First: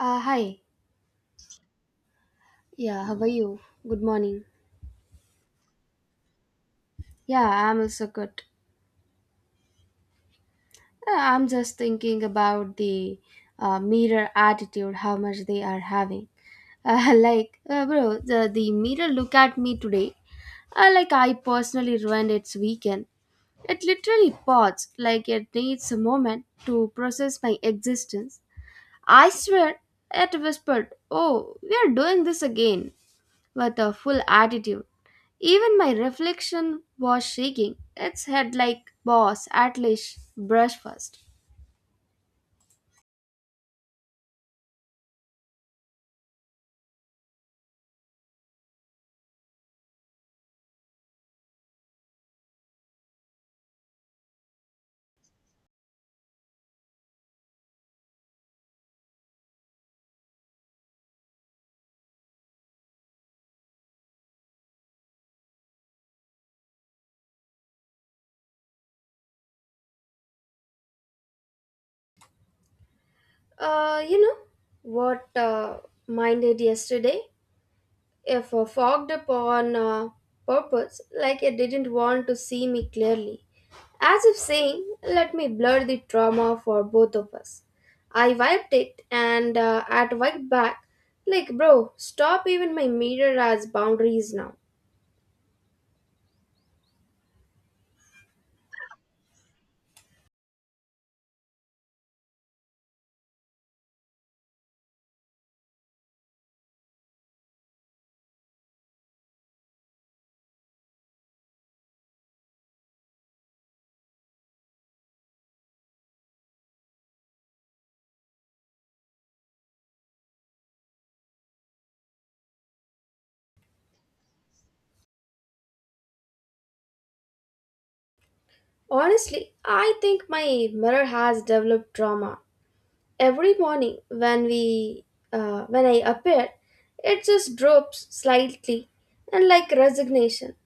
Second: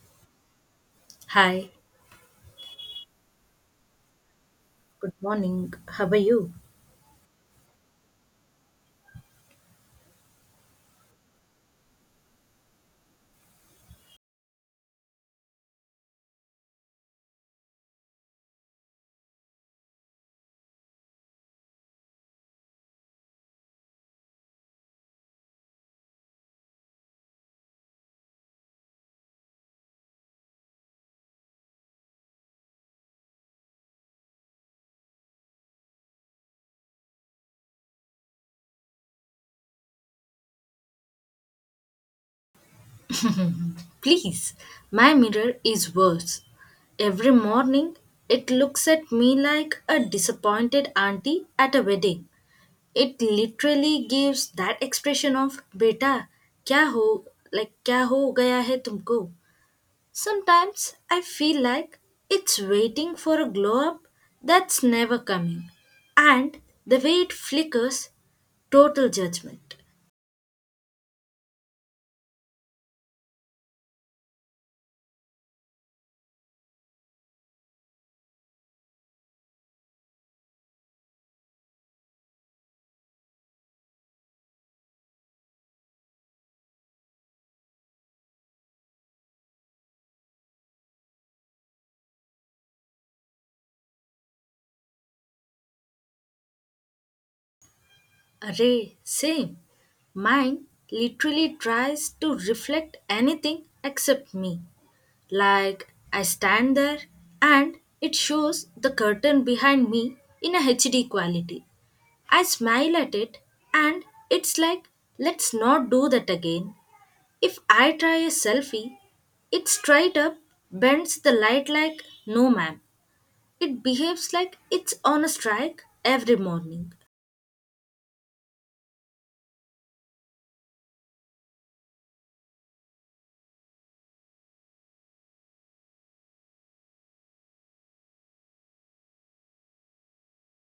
Hi. Hi, Yeah, how are you? Good morning. good morning. How are you? Yeah, I'm also good. I'm just thinking about the mirror attitude, how much they are having. Bro, the mirror look at me today. I personally ruined its weekend. It literally paused, like, it needs a moment to process my existence. I swear, it whispered, Oh, we are doing this again, with a full attitude. Even my reflection was shaking its head like, Boss, at least brush first. Please, my mirror is worse. Every morning, it looks at me like a disappointed auntie at a wedding. It literally gives that expression of "beta, kya ho, like kya ho gaya hai tumko. Sometimes I feel like it's waiting for a glow up that's never coming, and the way it flickers, total judgment. You know what mine did yesterday? If fogged upon purpose, like it didn't want to see me clearly, as if saying, Let me blur the trauma for both of us. I wiped it and at wiped back, like, Bro, stop, even my mirror as boundaries now. Array, same. Mine literally tries to reflect anything except me. Like I stand there and it shows the curtain behind me in a HD quality. I smile at it and it's like, let's not do that again. If I try a selfie, it straight up bends the light like, no ma'am. It behaves like it's on a strike every morning. Honestly, I think my mirror has developed trauma. Every morning when we when I appear, it just drops slightly and like resignation.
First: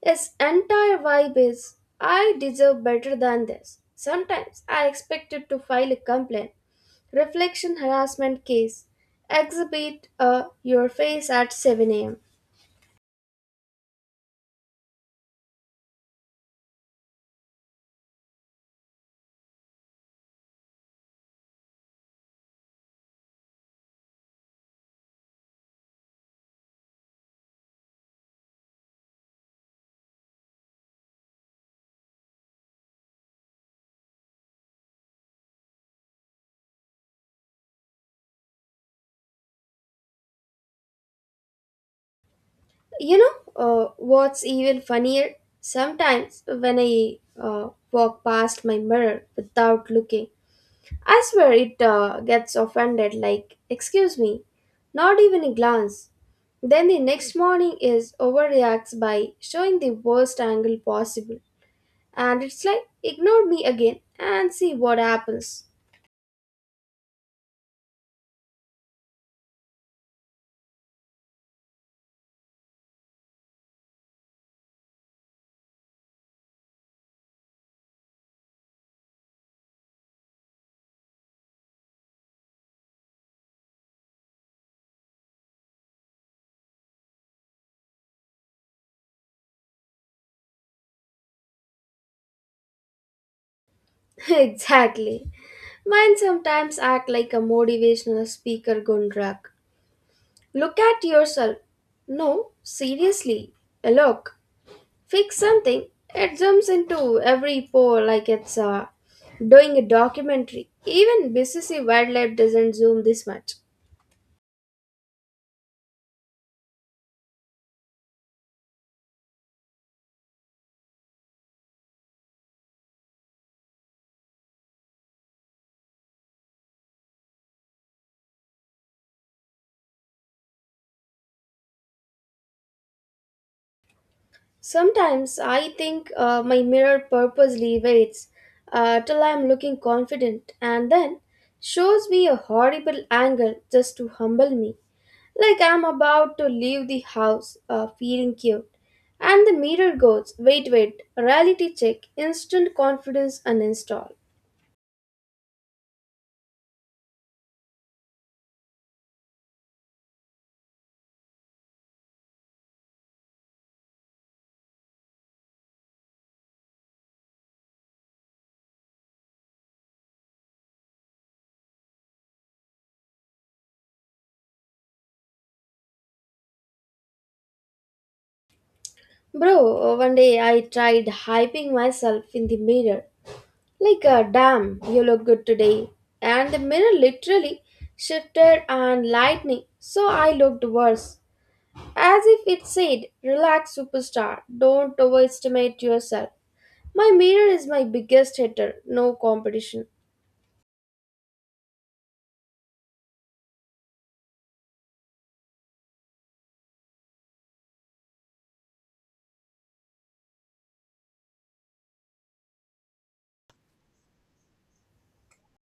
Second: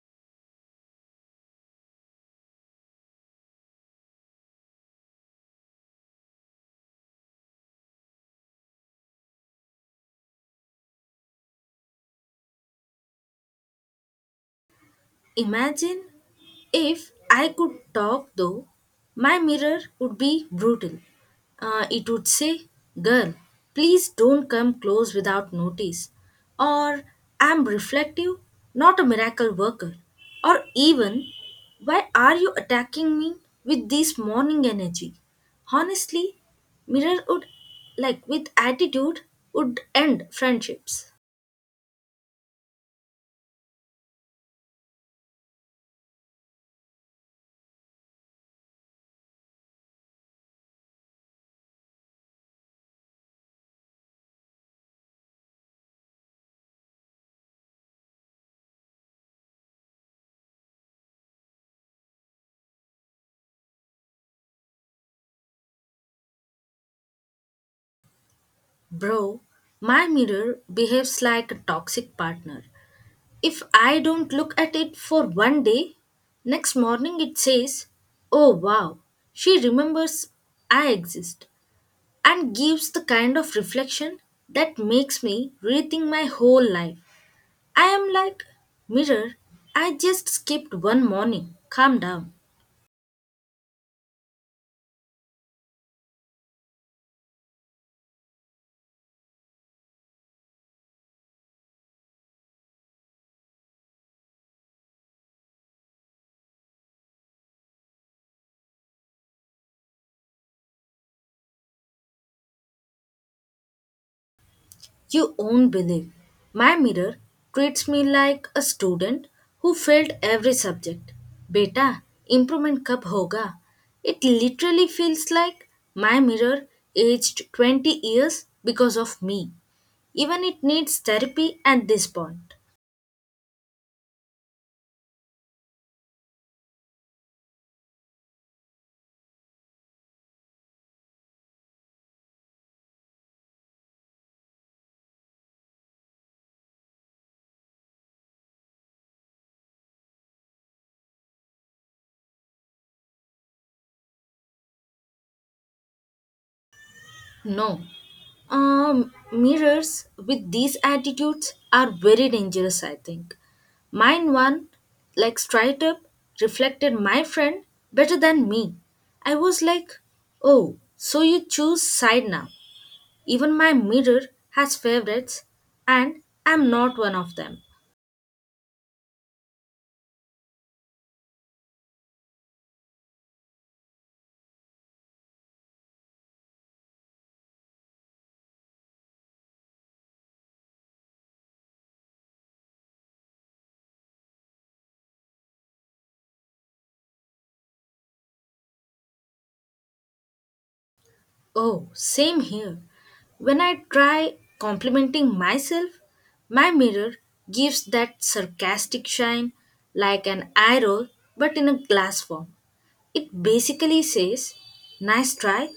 Its entire vibe is I deserve better than this. Sometimes I expected to file a complaint, reflection harassment case, exhibit your face at 7 a.m. Imagine if I could talk though, my mirror would be brutal. It would say, Girl, please don't come close without notice. Or, I'm reflective, not a miracle worker. Or even, why are you attacking me with this morning energy? Honestly, mirror would, like with attitude, would end friendships. You know what's even funnier Sometimes when I walk past my mirror without looking, I swear it gets offended like, excuse me, not even a glance. Then the next morning is overreacts by showing the worst angle possible. And it's like, ignore me again and see what happens. Bro, my mirror behaves like a toxic partner. If I don't look at it for one day, next morning it says, oh wow, she remembers I exist, and gives the kind of reflection that makes me rethink my whole life. I am like, Mirror, I just skipped one morning. Calm down. Exactly. Mine sometimes act like a motivational speaker gone drunk. Look at yourself. No, seriously. Look, fix something. It jumps into every pore like it's doing a documentary. Even BCC Wildlife doesn't zoom this much. You won't believe. My mirror treats me like a student who failed every subject. Beta, improvement kab hoga? It literally feels like my mirror aged 20 years because of me. Even it needs therapy at this point. Sometimes I think my mirror purposely waits till I'm looking confident and then shows me a horrible angle just to humble me. Like I'm about to leave the house feeling cute. And the mirror goes, wait, wait, reality check, instant confidence uninstall. No. Mirrors with these attitudes are very dangerous, I think. Mine one, like straight up, reflected my friend better than me. I was like, oh, so you choose side now. Even my mirror has favorites, and I'm not one of them. Bro, one day I tried hyping myself in the mirror. Like, damn, you look good today. And the mirror literally shifted and lightning, so I looked worse. As if it said, relax, superstar, don't overestimate yourself. My mirror is my biggest hater, no competition. Oh, same here. When I try complimenting myself, my mirror gives that sarcastic shine like an eye roll but in a glass form. It basically says, nice try,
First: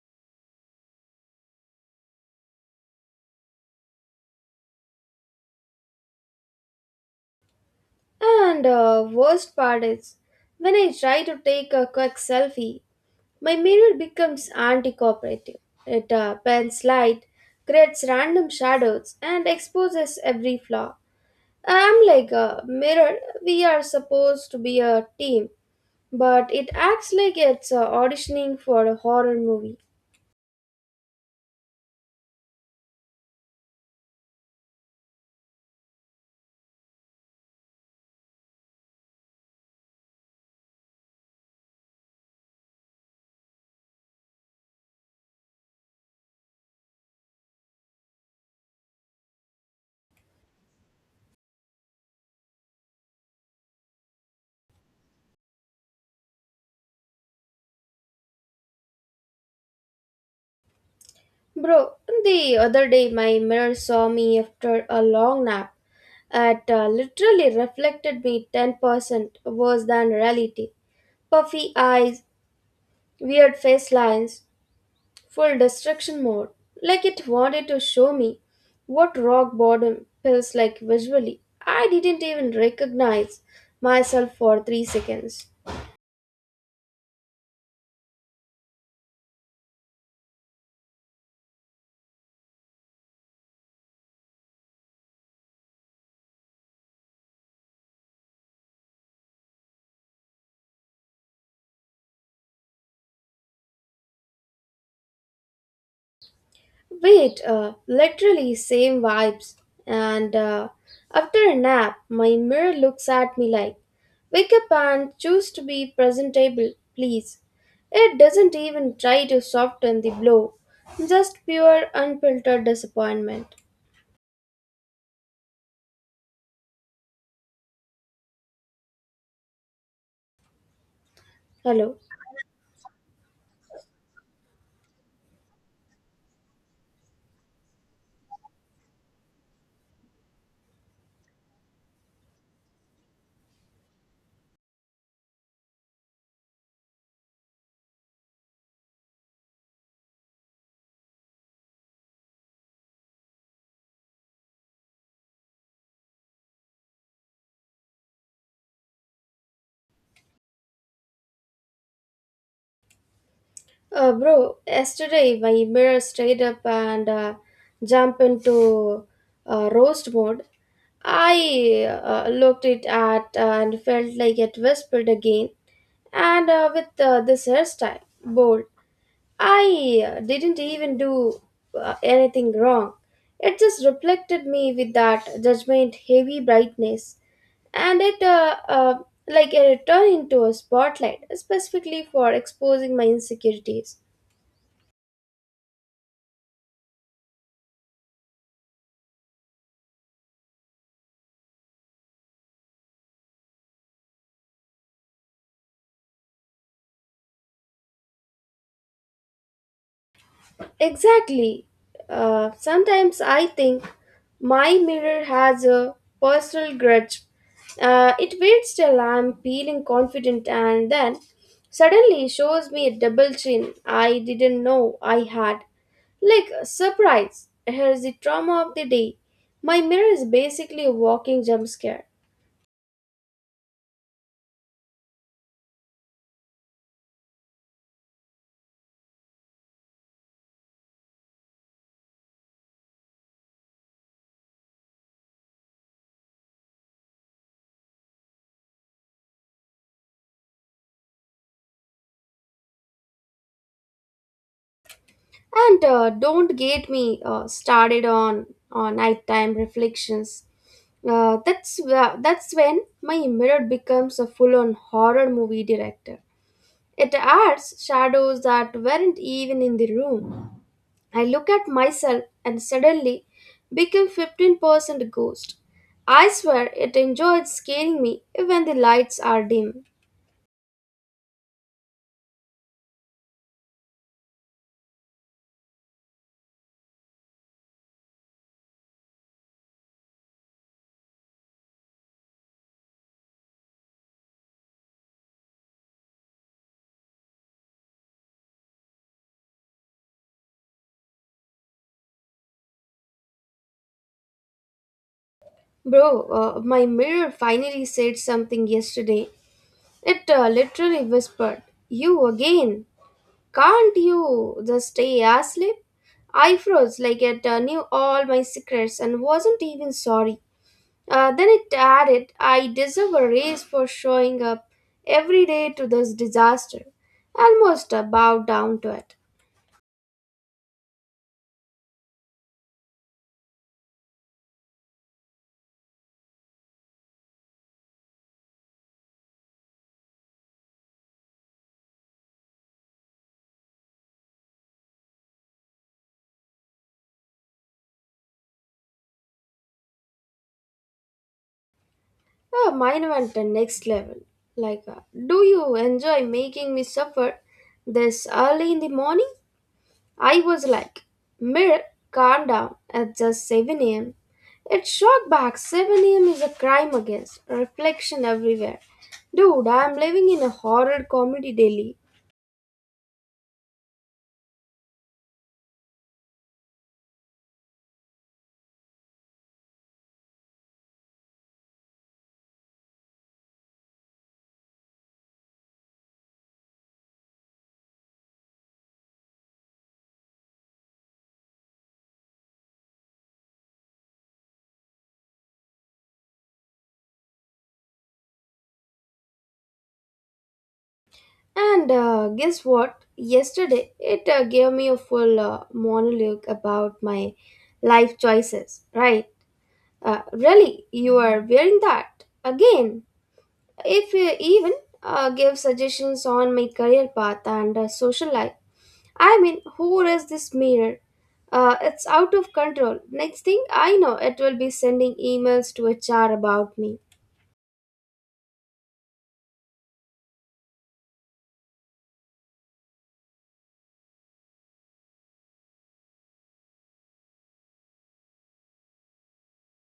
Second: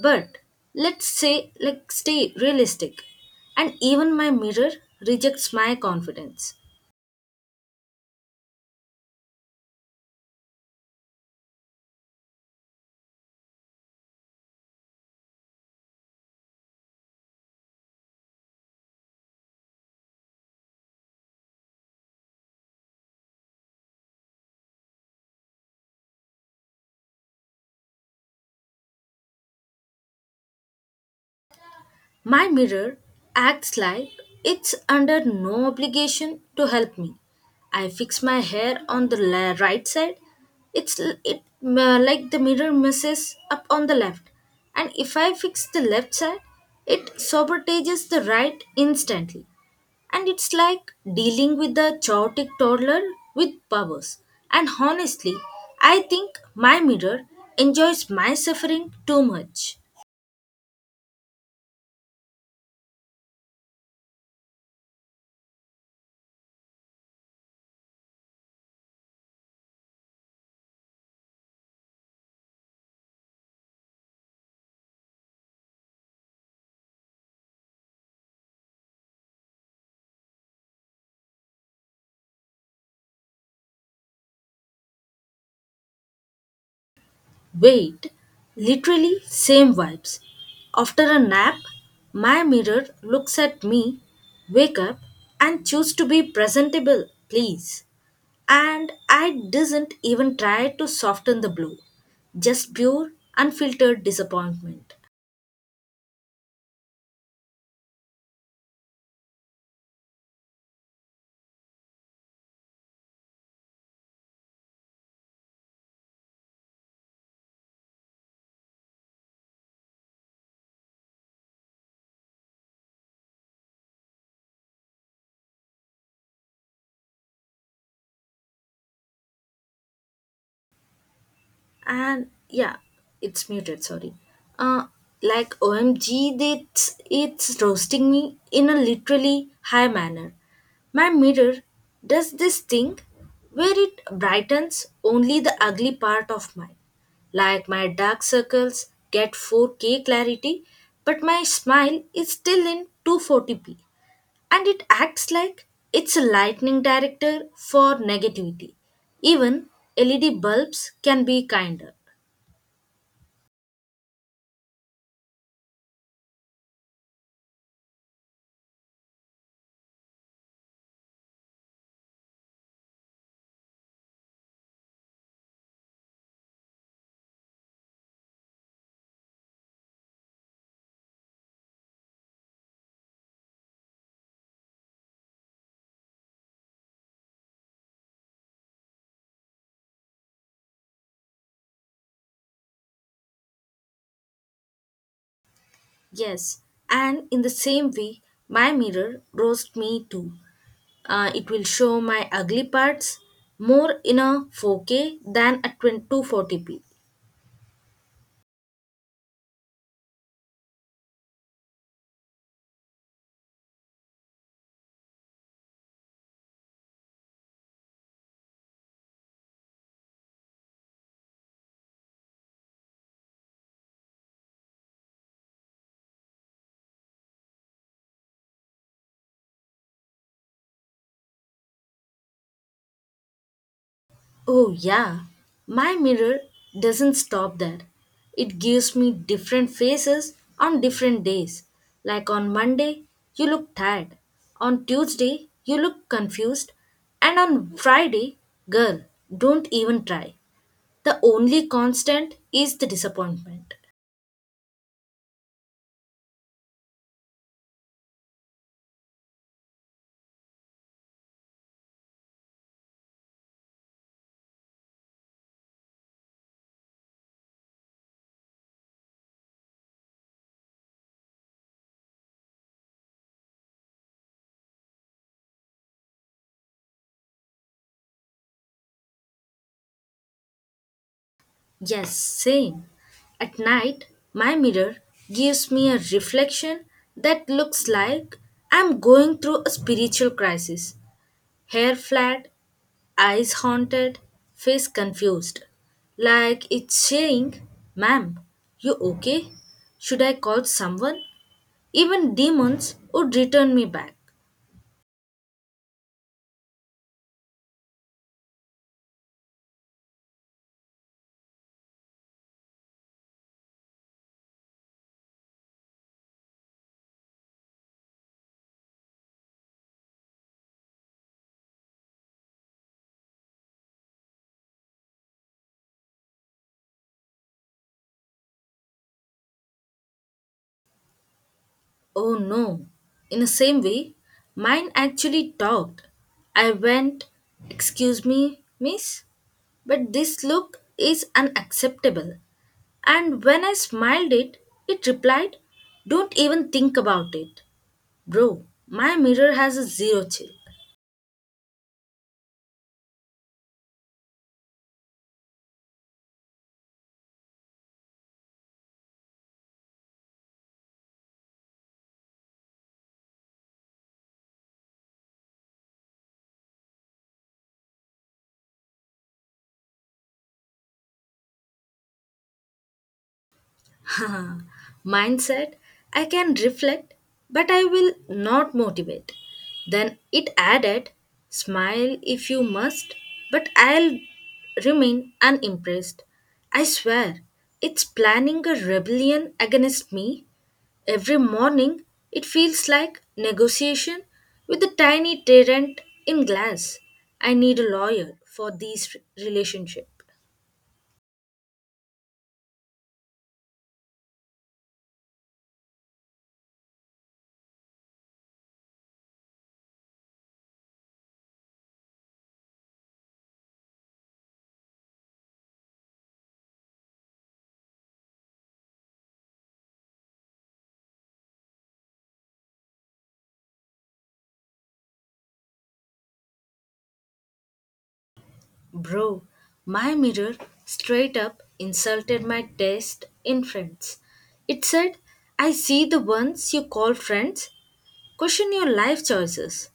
but let's say like stay realistic. And even my mirror rejects my confidence. And worst part is, when I try to take a quick selfie, my mirror becomes anti-cooperative. It bends light, creates random shadows, and exposes every flaw. I'm like a mirror. We are supposed to be a team, but it acts like it's auditioning for a horror movie. My mirror acts like it's under no obligation to help me. I fix my hair on the right side. It's l- it like the mirror messes up on the left, and if I fix the left side, it sabotages the right instantly. And it's like dealing with a chaotic toddler with powers. And honestly, I think my mirror enjoys my suffering too much. Bro, the other day my mirror saw me after a long nap. It literally reflected me 10% worse than reality. Puffy eyes, weird face lines, full destruction mode, like it wanted to show me what rock bottom feels like visually. I didn't even recognize myself for three seconds. Wait, literally same vibes. After a nap, my mirror looks at me, wake up, and choose to be presentable, please. And I didn't even try to soften the blow, just pure, unfiltered disappointment. Wait, literally same vibes. And after a nap, my mirror looks at me like, Wake up and choose to be presentable, please. It doesn't even try to soften the blow, just pure, unfiltered disappointment. Hello. And yeah, it's muted, sorry. uh like, omg, it's roasting me in a literally high manner. My mirror does this thing where it brightens only the ugly part of mine. Like my dark circles get 4K clarity but my smile is still in 240p, and it acts like it's a lightning director for negativity. Even LED bulbs can be kinder. Bro, yesterday my mirror stayed up and jumped into roast mode. I looked it at and felt like it whispered again. And with this hairstyle, bold, I didn't even do anything wrong. It just reflected me with that judgment heavy brightness, and it like it turned into a spotlight specifically for exposing my insecurities. Yes, and in the same way, my mirror roasts me too. It will show my ugly parts more in a 4K than a 240p. Exactly. Sometimes I think my mirror has a personal grudge. It waits till I'm feeling confident and then suddenly shows me a double chin I didn't know I had. Like, surprise, here's the trauma of the day. My mirror is basically a walking jump scare. Oh, yeah. My mirror doesn't stop there. It gives me different faces on different days. Like on Monday, you look tired. On Tuesday, you look confused. And on Friday, girl, don't even try. The only constant is the disappointment. And don't get me started on nighttime reflections. That's when my mirror becomes a full-on horror movie director. It adds shadows that weren't even in the room. I look at myself and suddenly become 15% ghost. I swear it enjoyed scaring me even the lights are dim. Yes, same. At night, my mirror gives me a reflection that looks like I'm going through a spiritual crisis. Hair flat, eyes haunted, face confused. Like it's saying, Ma'am, you okay? Should I call someone? Even demons would return me back. Bro, my mirror finally said something yesterday. It literally whispered, You again! Can't you just stay asleep? I froze like it knew all my secrets and wasn't even sorry. Then it added, I deserve a raise for showing up every day to this disaster. Almost bowed down to it. Oh no. In the same way, mine actually talked. I went, excuse me, miss? But this look is unacceptable. And when I smiled it, it replied, don't even think about it. Bro, my mirror has a zero chill. Mine went the next level. Like, do you enjoy making me suffer this early in the morning? I was like, Mir, calm down. It's just 7 a.m. It shot back. 7 a.m. is a crime against reflection everywhere. Dude, I'm living in a horror comedy daily. Mindset, I can reflect, but I will not motivate. Then it added, smile if you must, but I'll remain unimpressed. I swear, it's planning a rebellion against me. Every morning, it feels like negotiation with a tiny tyrant in glass. I need a lawyer for this relationship. And guess what? Yesterday, it gave me a full monologue about my life choices, right? Really, you are wearing that again. If you even give suggestions on my career path and social life, I mean, who is this mirror? It's out of control. Next thing I know, it will be sending emails to HR about me. Bro, my mirror straight up insulted my taste in friends. It said, I see the ones you call friends question your life choices.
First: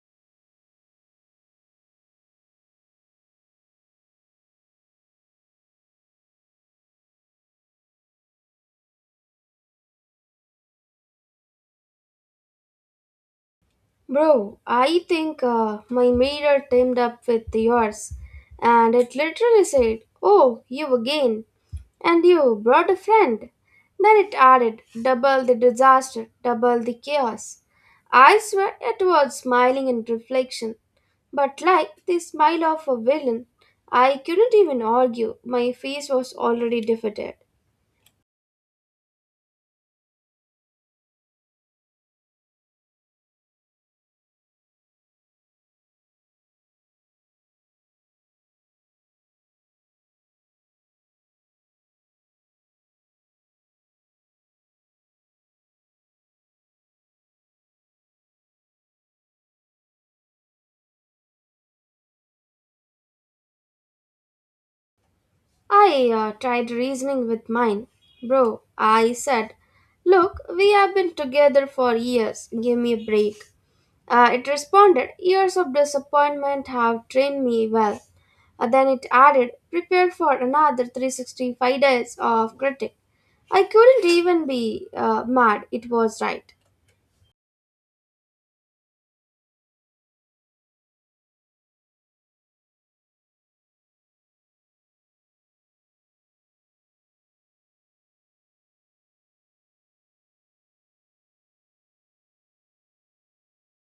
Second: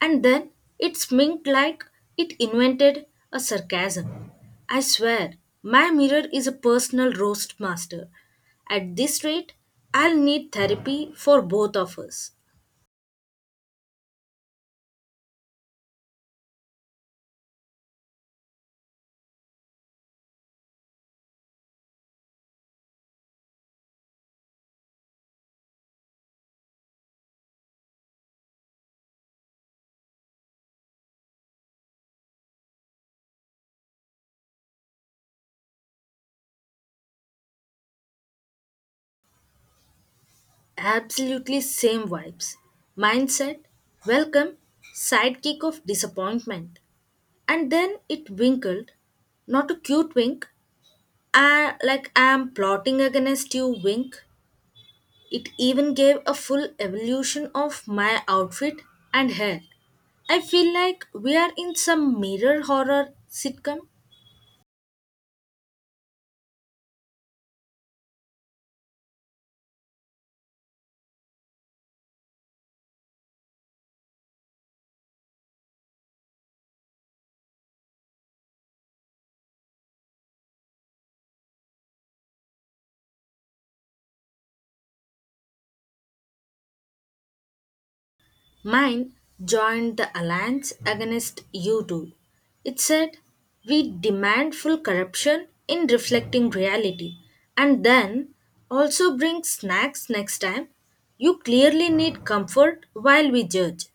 And then it sminked like it invented a sarcasm. I swear, my mirror is a personal roast master. At this rate, I'll need therapy for both of us. Bro, I think my mirror teamed up with yours, and it literally said, Oh, you again, and you brought a friend. Then it added, Double the disaster, double the chaos. I swear it was smiling in reflection, but like the smile of a villain, I couldn't even argue, my face was already defeated. Absolutely same vibes. Mindset, welcome, sidekick of disappointment. And then it winkled, not a cute wink, like I'm plotting against you wink. It even gave a full evolution of my outfit and hair. I feel like we are in some mirror horror sitcom. I tried reasoning with mine. Bro, I said, Look, we have been together for years. Give me a break. It responded, Years of disappointment have trained me well. Then it added, Prepare for another 365 days of critic. I couldn't even be mad. It was right. Mine joined the alliance against you two. It said, we demand full corruption in reflecting reality, and then also bring snacks next time. You clearly need comfort while we judge.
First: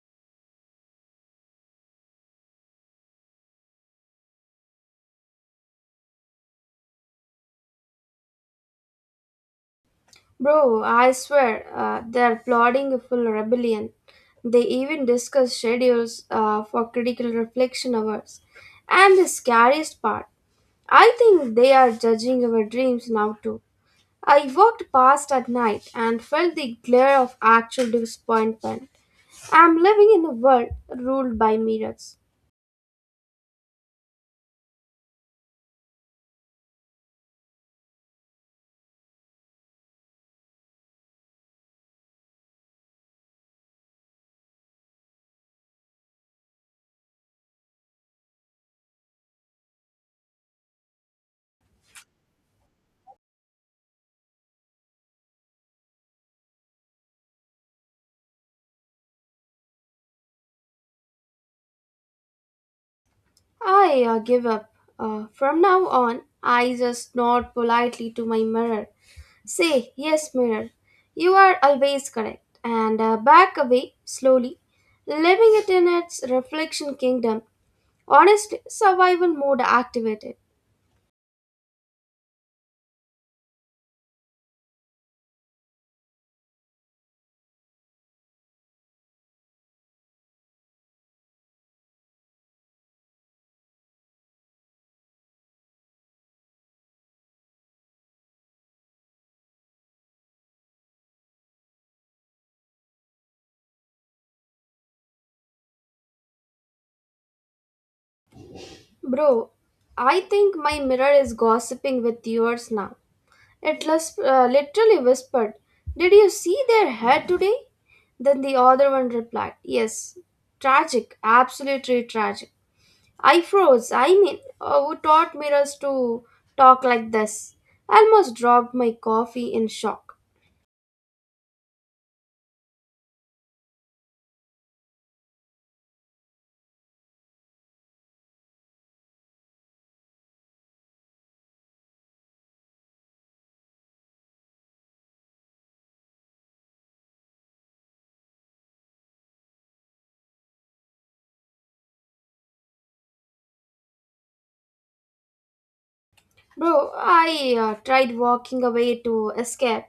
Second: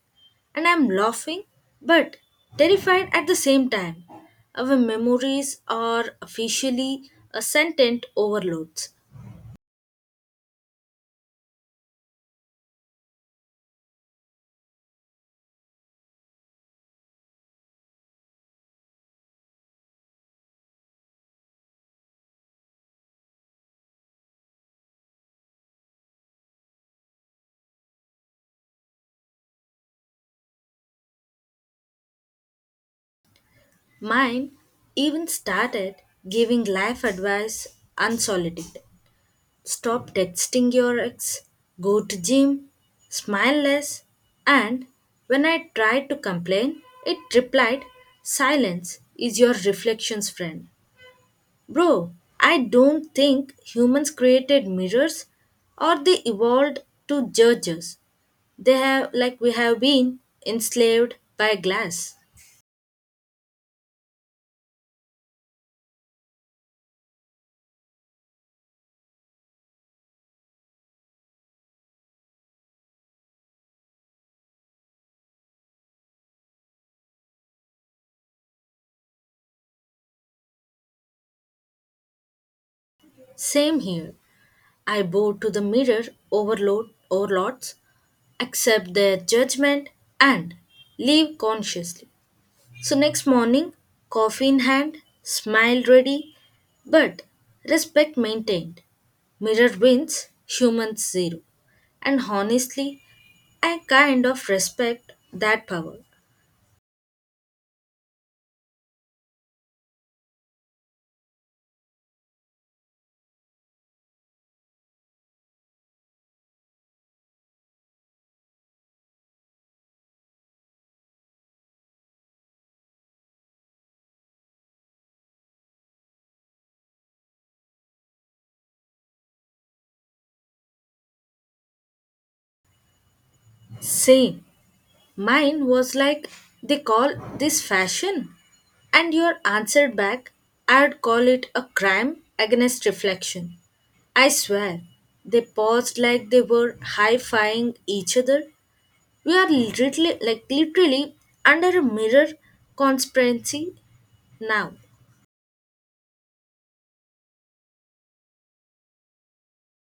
And I'm laughing but terrified at the same time. Our memories are officially a sentient overloads. Bro, I swear, they're plotting a full rebellion. They even discuss schedules for critical reflection hours. And the scariest part, I think they are judging our dreams now too. I walked past at night and felt the glare of actual disappointment. I'm living in a world ruled by mirrors. Mine even started giving life advice unsolicited. Stop texting your ex, go to gym, smile less. And when I tried to complain, it replied, silence is your reflection's friend. Bro, I don't think humans created mirrors or they evolved to judge us. They have, like we have been, enslaved by glass. I give up. From now on, I just nod politely to my mirror. Say, yes, mirror, you are always correct. And back away slowly, living it in its reflection kingdom. Honestly, survival mode activated. Same here. I bow to the mirror overload overloads, accept their judgment, and leave consciously. So, next morning, coffee in hand, smile ready, but respect maintained. Mirror wins, humans zero. And honestly, I kind of respect that power. Bro, I think my mirror is gossiping with yours now. It literally whispered, Did you see their head today? Then the other one replied, Yes. Tragic, absolutely tragic. I froze. I mean, who taught mirrors to talk like this? I almost dropped my coffee in shock. Same. Mine was like, they call this fashion. And your answer back, I'd call it a crime against reflection. I swear, they paused like they were high-fiving each other. We are literally, like literally, under a mirror conspiracy now. Bro, I tried walking away to escape.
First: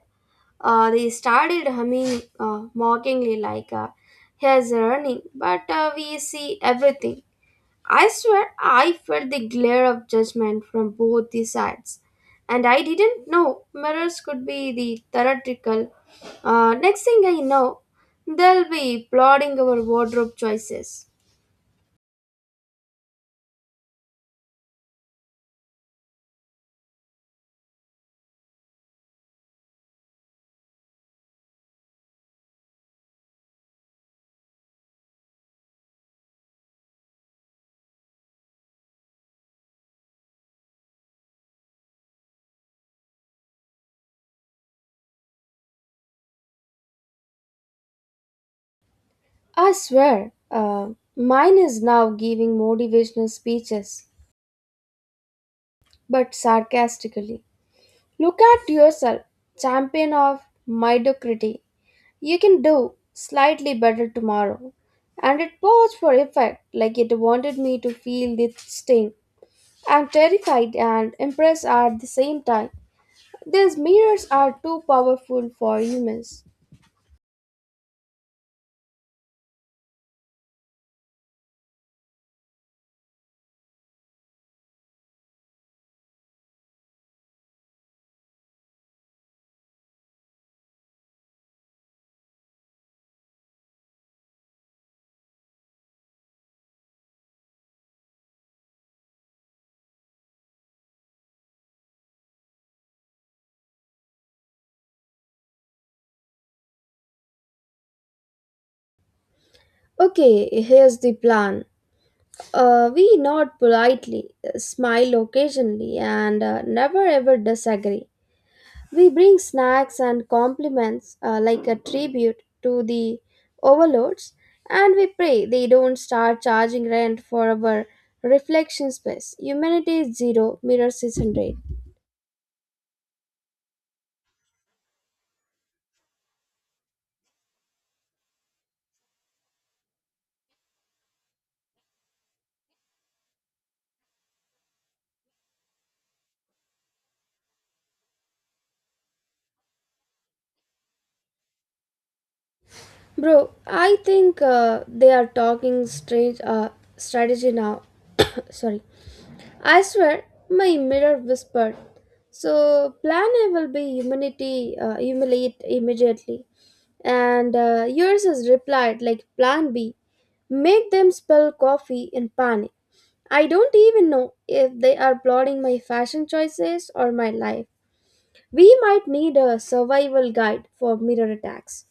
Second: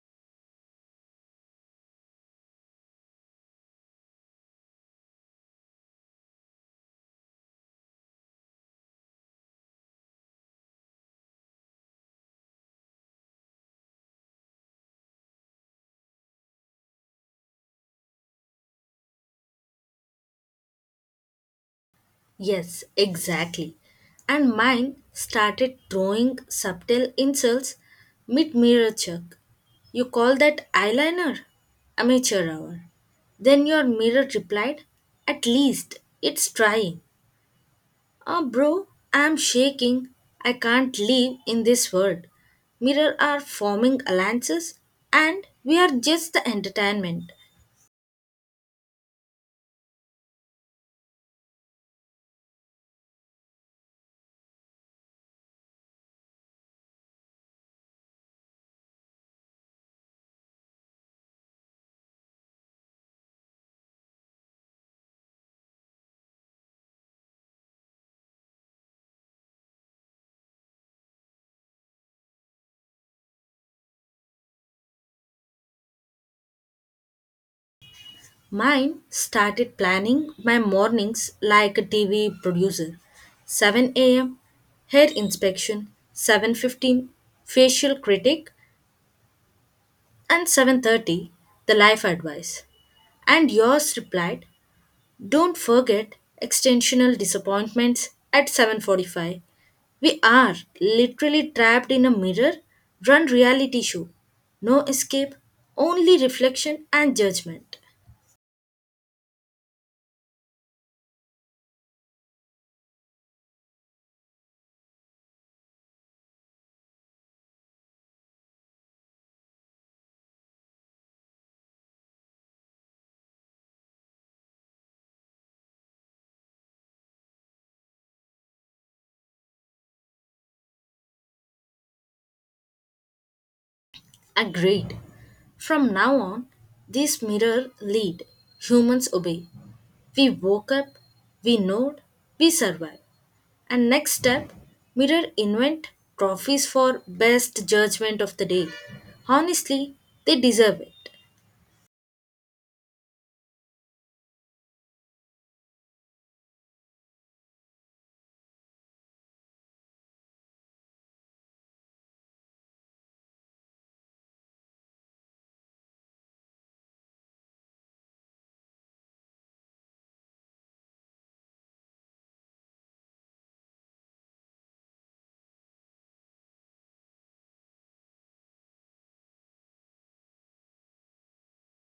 They started humming mockingly like he's running, but we see everything. I swear I felt the glare of judgment from both the sides, and I didn't know mirrors could be the theoretical. Next thing I know, they'll be applauding our wardrobe choices. Yes, exactly. And mine started throwing subtle insults mid-mirror check. You call that eyeliner? Amateur hour. Then your mirror replied, at least it's trying. Oh, bro, I'm shaking. I can't live in this world. Mirror are forming alliances, and we are just the entertainment. I swear, mine is now giving motivational speeches, but sarcastically. Look at yourself, champion of mediocrity. You can do slightly better tomorrow. And it paused for effect, like it wanted me to feel the sting. I'm terrified and impressed at the same time. These mirrors are too powerful for humans. Mine started planning my mornings like a TV producer. 7 a.m. hair inspection, 7:15 facial critic, and 7:30 the life advice. And yours replied, "Don't forget extensional disappointments at 7:45." We are literally trapped in a mirror run reality show. No escape, only reflection and judgment. Okay, here's the plan. We nod politely, smile occasionally, and never ever disagree. We bring snacks and compliments like a tribute to the overlords, and we pray they don't start charging rent for our reflection space. Humanity is zero, mirrors is hundred. Agreed. From now on, this mirror lead. Humans obey. We woke up, we nod, we survive. And next step, mirror invent trophies for best judgment of the day. Honestly, they deserve it. Bro, I think they are talking straight strategy now. Sorry. I swear, my mirror whispered. So, plan A will be humanity, humiliate immediately. And yours is replied like plan B. Make them spill coffee in panic. I don't even know if they are plotting my fashion choices or my life. We might need a survival guide for mirror attacks.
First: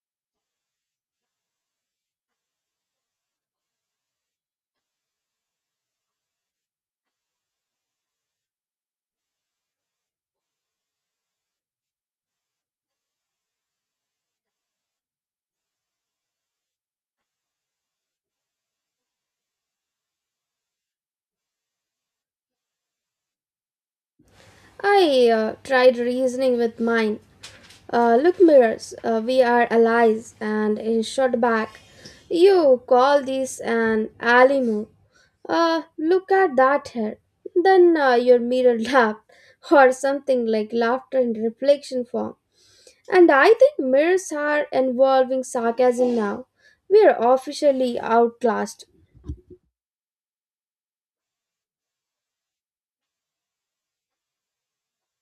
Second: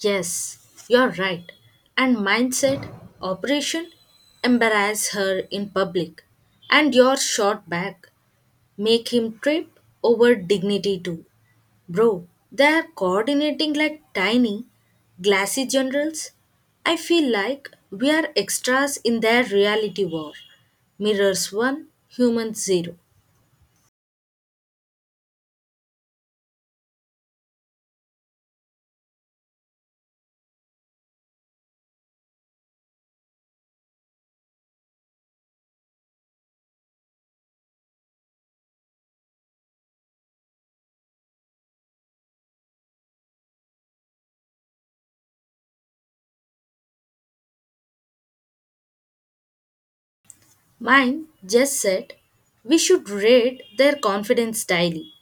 Yes, you're right. And mindset, operation, embarrass her in public. And your short back, make him trip over dignity too. Bro, they are coordinating like tiny, glassy generals. I feel like we are extras in their reality war. Mirrors 1, humans 0. I tried reasoning with mine. Look, mirrors, we are allies, and in short back, you call this an alley move. Look at that hair. Then your mirror laughed, or something like laughter in reflection form. And I think mirrors are involving sarcasm now. We are officially outclassed. Mine just said, we should rate their confidence daily.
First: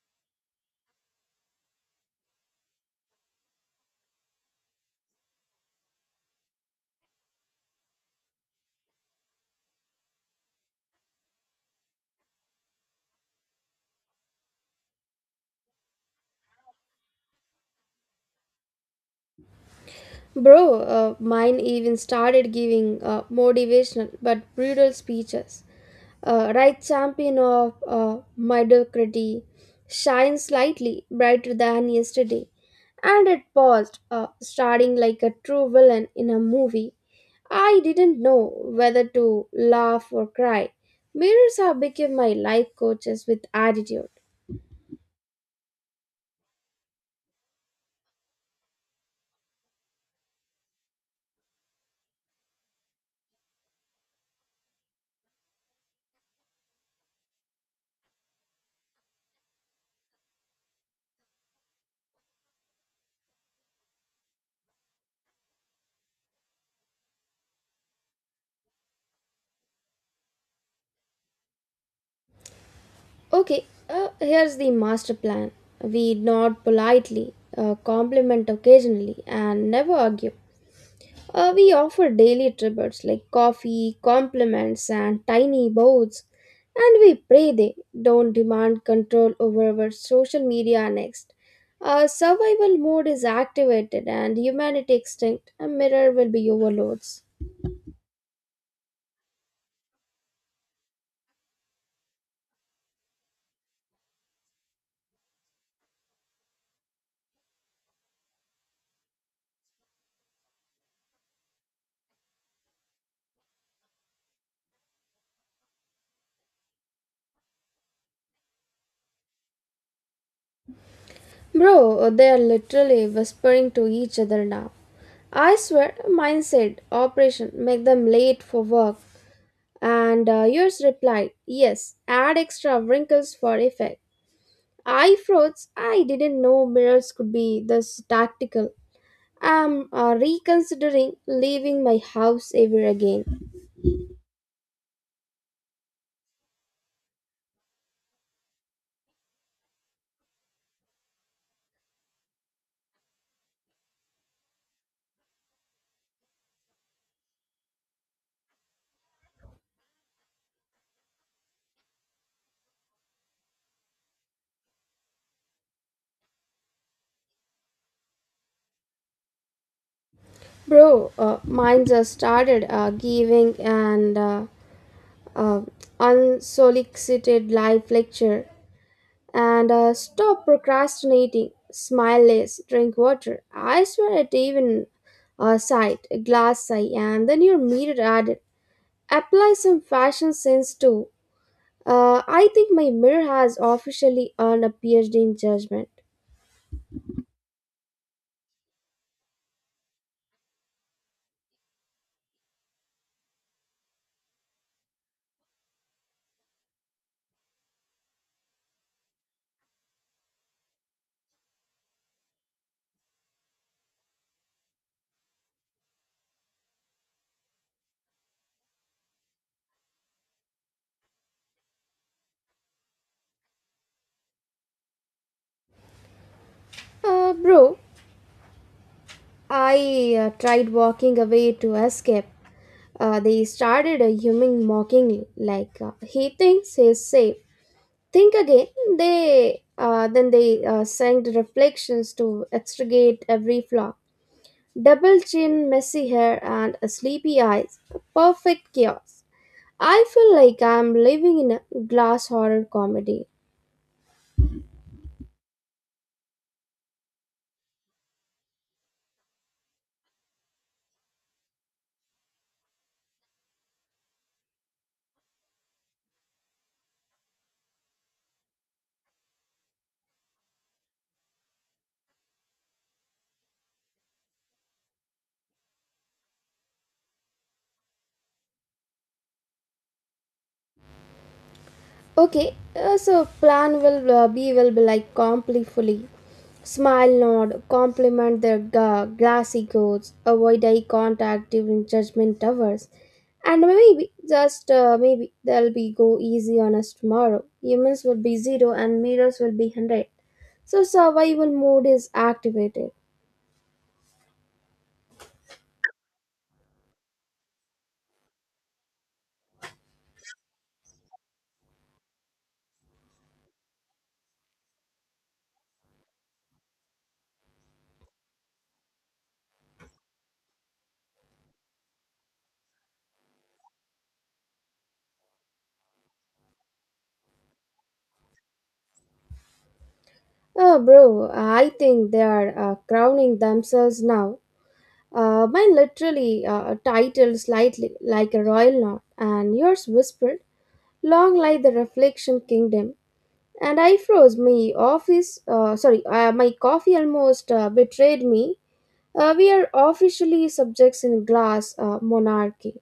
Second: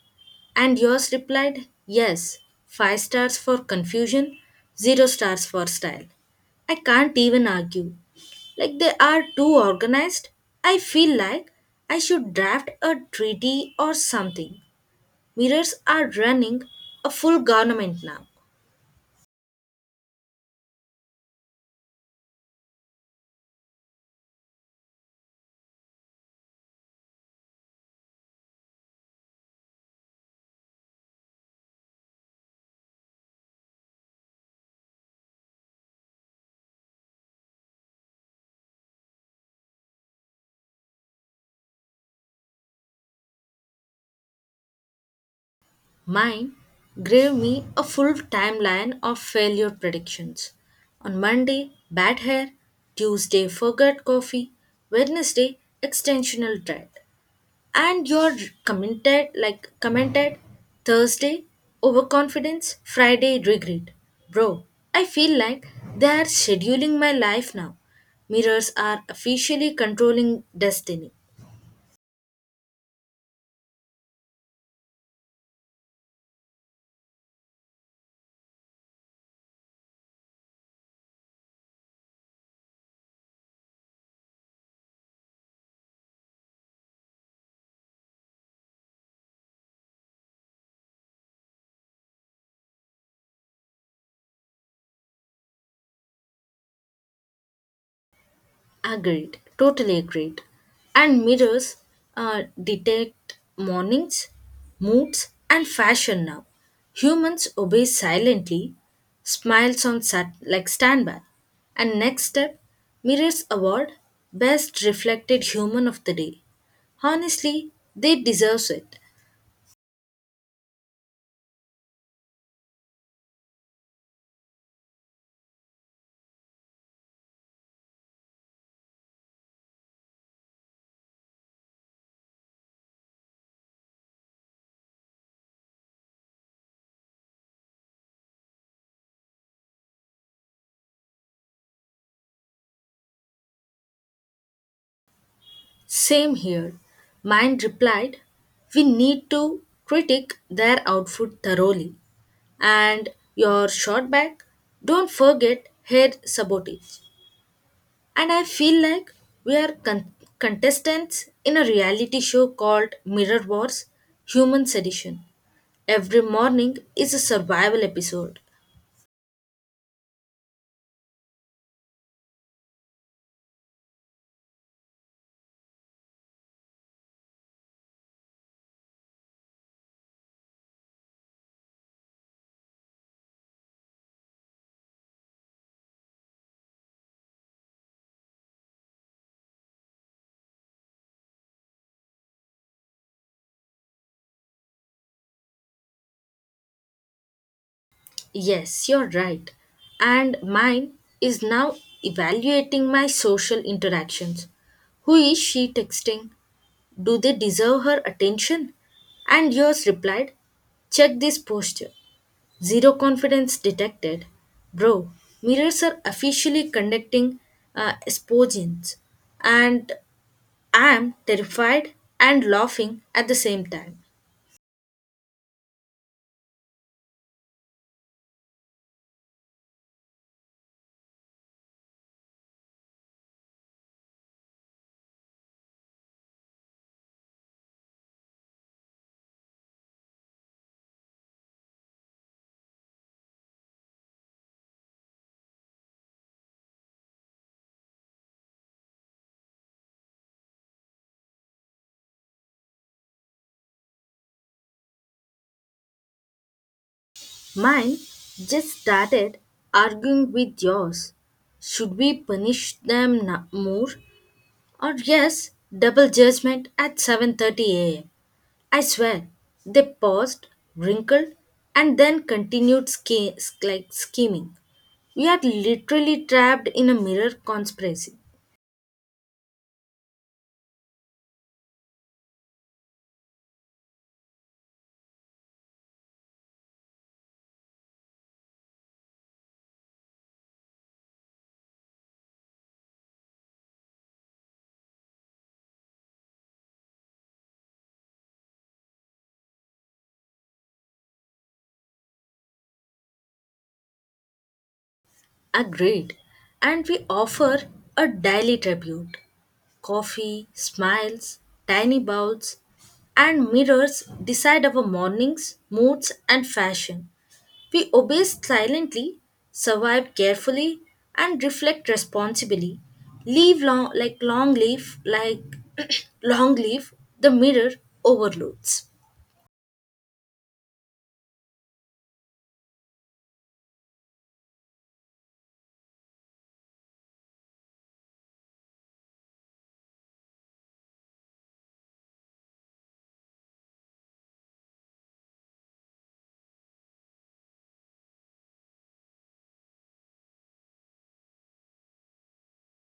And yours replied, yes, 5 stars for confusion, 0 stars for style. I can't even argue. Like they are too organized, I feel like I should draft a treaty or something. Mirrors are running a full government now. Bro, mine even started giving motivational but brutal speeches. Right champion of mediocrity shines slightly brighter than yesterday. And it paused, starting like a true villain in a movie. I didn't know whether to laugh or cry. Mirrors have become my life coaches with attitude. Mine gave me a full timeline of failure predictions. On Monday, bad hair. Tuesday, forgot coffee. Wednesday, extensional dread. And your commented like commented, Thursday overconfidence, Friday regret. Bro, I feel like they are scheduling my life now. Mirrors are officially controlling destiny. Okay, here's the master plan. We nod politely, compliment occasionally, and never argue. We offer daily tributes like coffee, compliments, and tiny bows, and we pray they don't demand control over our social media next. Our survival mode is activated and humanity extinct. A mirror will be overloads. Agreed, totally agreed. And mirrors detect mornings, moods, and fashion now. Humans obey silently, smiles on standby. And next step, mirrors award best reflected human of the day. Honestly, they deserve it. Bro, they are literally whispering to each other now. I swear, mine said, Operation, make them late for work. And yours replied, Yes, add extra wrinkles for effect. I froze, I didn't know mirrors could be this tactical. I'm reconsidering leaving my house ever again. Same here. Mind replied, we need to critique their outfit thoroughly. And your short back, don't forget hair sabotage. And I feel like we are contestants in a reality show called Mirror Wars Human Sedition. Every morning is a survival episode. Bro, mine just started giving an uh, unsolicited life lecture. And stop procrastinating. Smile less. Drink water. I swear it even a sight, a glass sigh, and then your mirror added. Apply some fashion sense too. I think my mirror has officially earned a PhD in judgment. Yes, you're right. And mine is now evaluating my social interactions. Who is she texting? Do they deserve her attention? And yours replied, check this posture. Zero confidence detected. Bro, mirrors are officially conducting esporgins. And I am terrified and laughing at the same time. Bro, I tried walking away to escape. They started humming mockingly, like he thinks he's safe. Think again. They sang the reflections to extricate every flaw, double chin, messy hair, and sleepy eyes, perfect chaos. I feel like I'm living in a glass horror comedy. Mine just started arguing with yours. Should we punish them more? Or yes, double judgment at 7:30 a.m. I swear, they paused, wrinkled, and then continued scheming. We are literally trapped in a mirror conspiracy. Okay, so plan will be will be like completely smile, nod, compliment their glassy goats, avoid eye contact during judgment hours, and maybe just maybe they'll be go easy on us tomorrow. Humans will be zero and mirrors will be hundred. So survival mode is activated. Agreed. And we offer a daily tribute, coffee, smiles, tiny bowls, and mirrors decide our mornings, moods, and fashion. We obey silently, survive carefully, and reflect responsibly. Leave long, like long leaf, like long leaf, the mirror overloads. Oh, bro, I think they are crowning themselves now. Mine literally titled slightly like a royal knot, and yours whispered, long like the reflection kingdom. And I froze. My coffee almost betrayed me. We are officially subjects in glass monarchy.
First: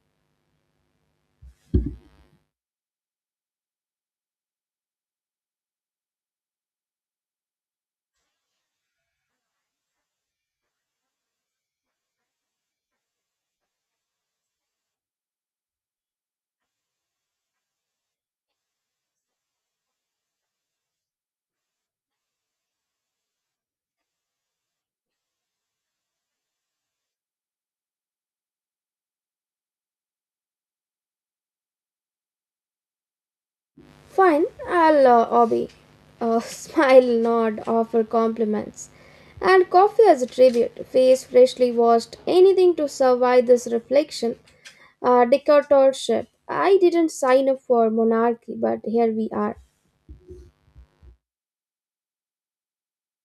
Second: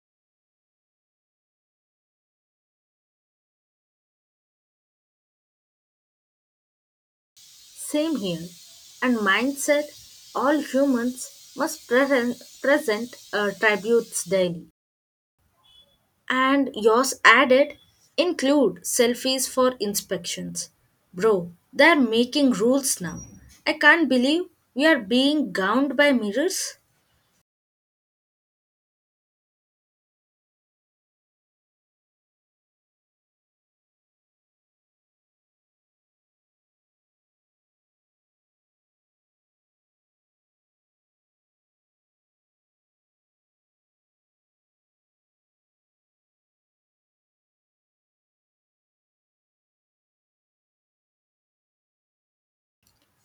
Same here. And mindset, all humans must present tributes daily. And yours added, include selfies for inspections. Bro, they're making rules now. I can't believe we are being gowned by mirrors. Fine, I'll obey. Smile, nod, offer compliments. And coffee as a tribute, face freshly washed, anything to survive this reflection dictatorship. I didn't sign up for monarchy, but here we are.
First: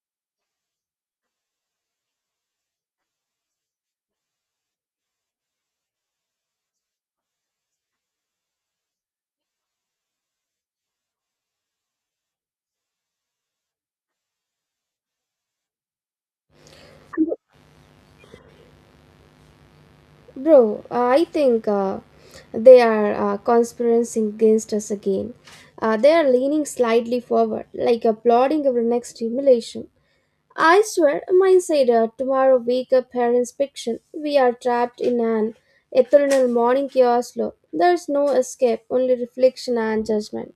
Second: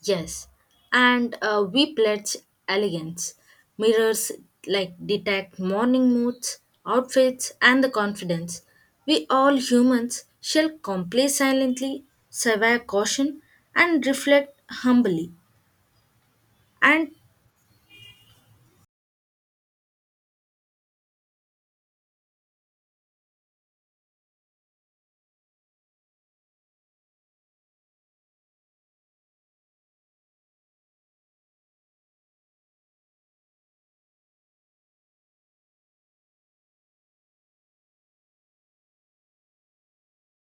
Yes, and we pledge elegance. Mirrors like detect morning moods, outfits, and the confidence. We all humans shall comply silently, survey caution, and reflect humbly. And Bro, I think they are conspiring against us again. They are leaning slightly forward, like applauding our next stimulation. I swear, my said tomorrow wake up parents fiction. We are trapped in an eternal morning chaos loop. There's no escape, only reflection and judgment.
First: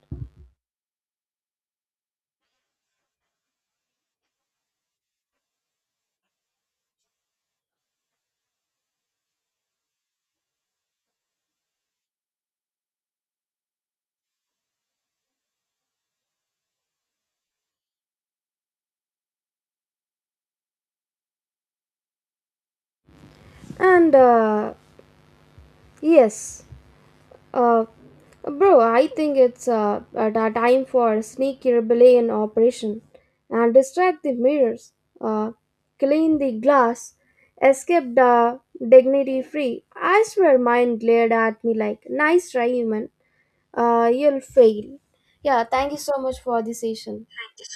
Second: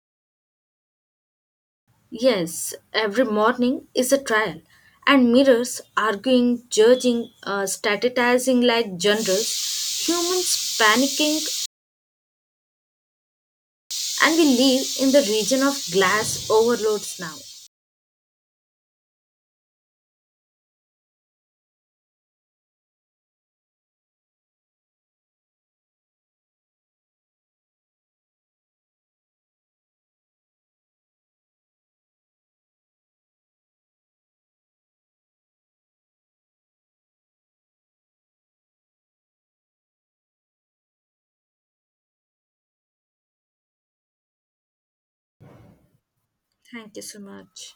yes, every morning is a trial. And mirrors arguing, judging, strategizing like generals, humans panicking, and we live in the region of glass overloads now. And yes. Uh, Bro, I think it's a time for a sneaky rebellion operation and distract the mirrors, uh, clean the glass, escape the dignity free. I swear mine glared at me like, nice try, human. You'll fail. Yeah, thank you so much for the Thank you so session. much.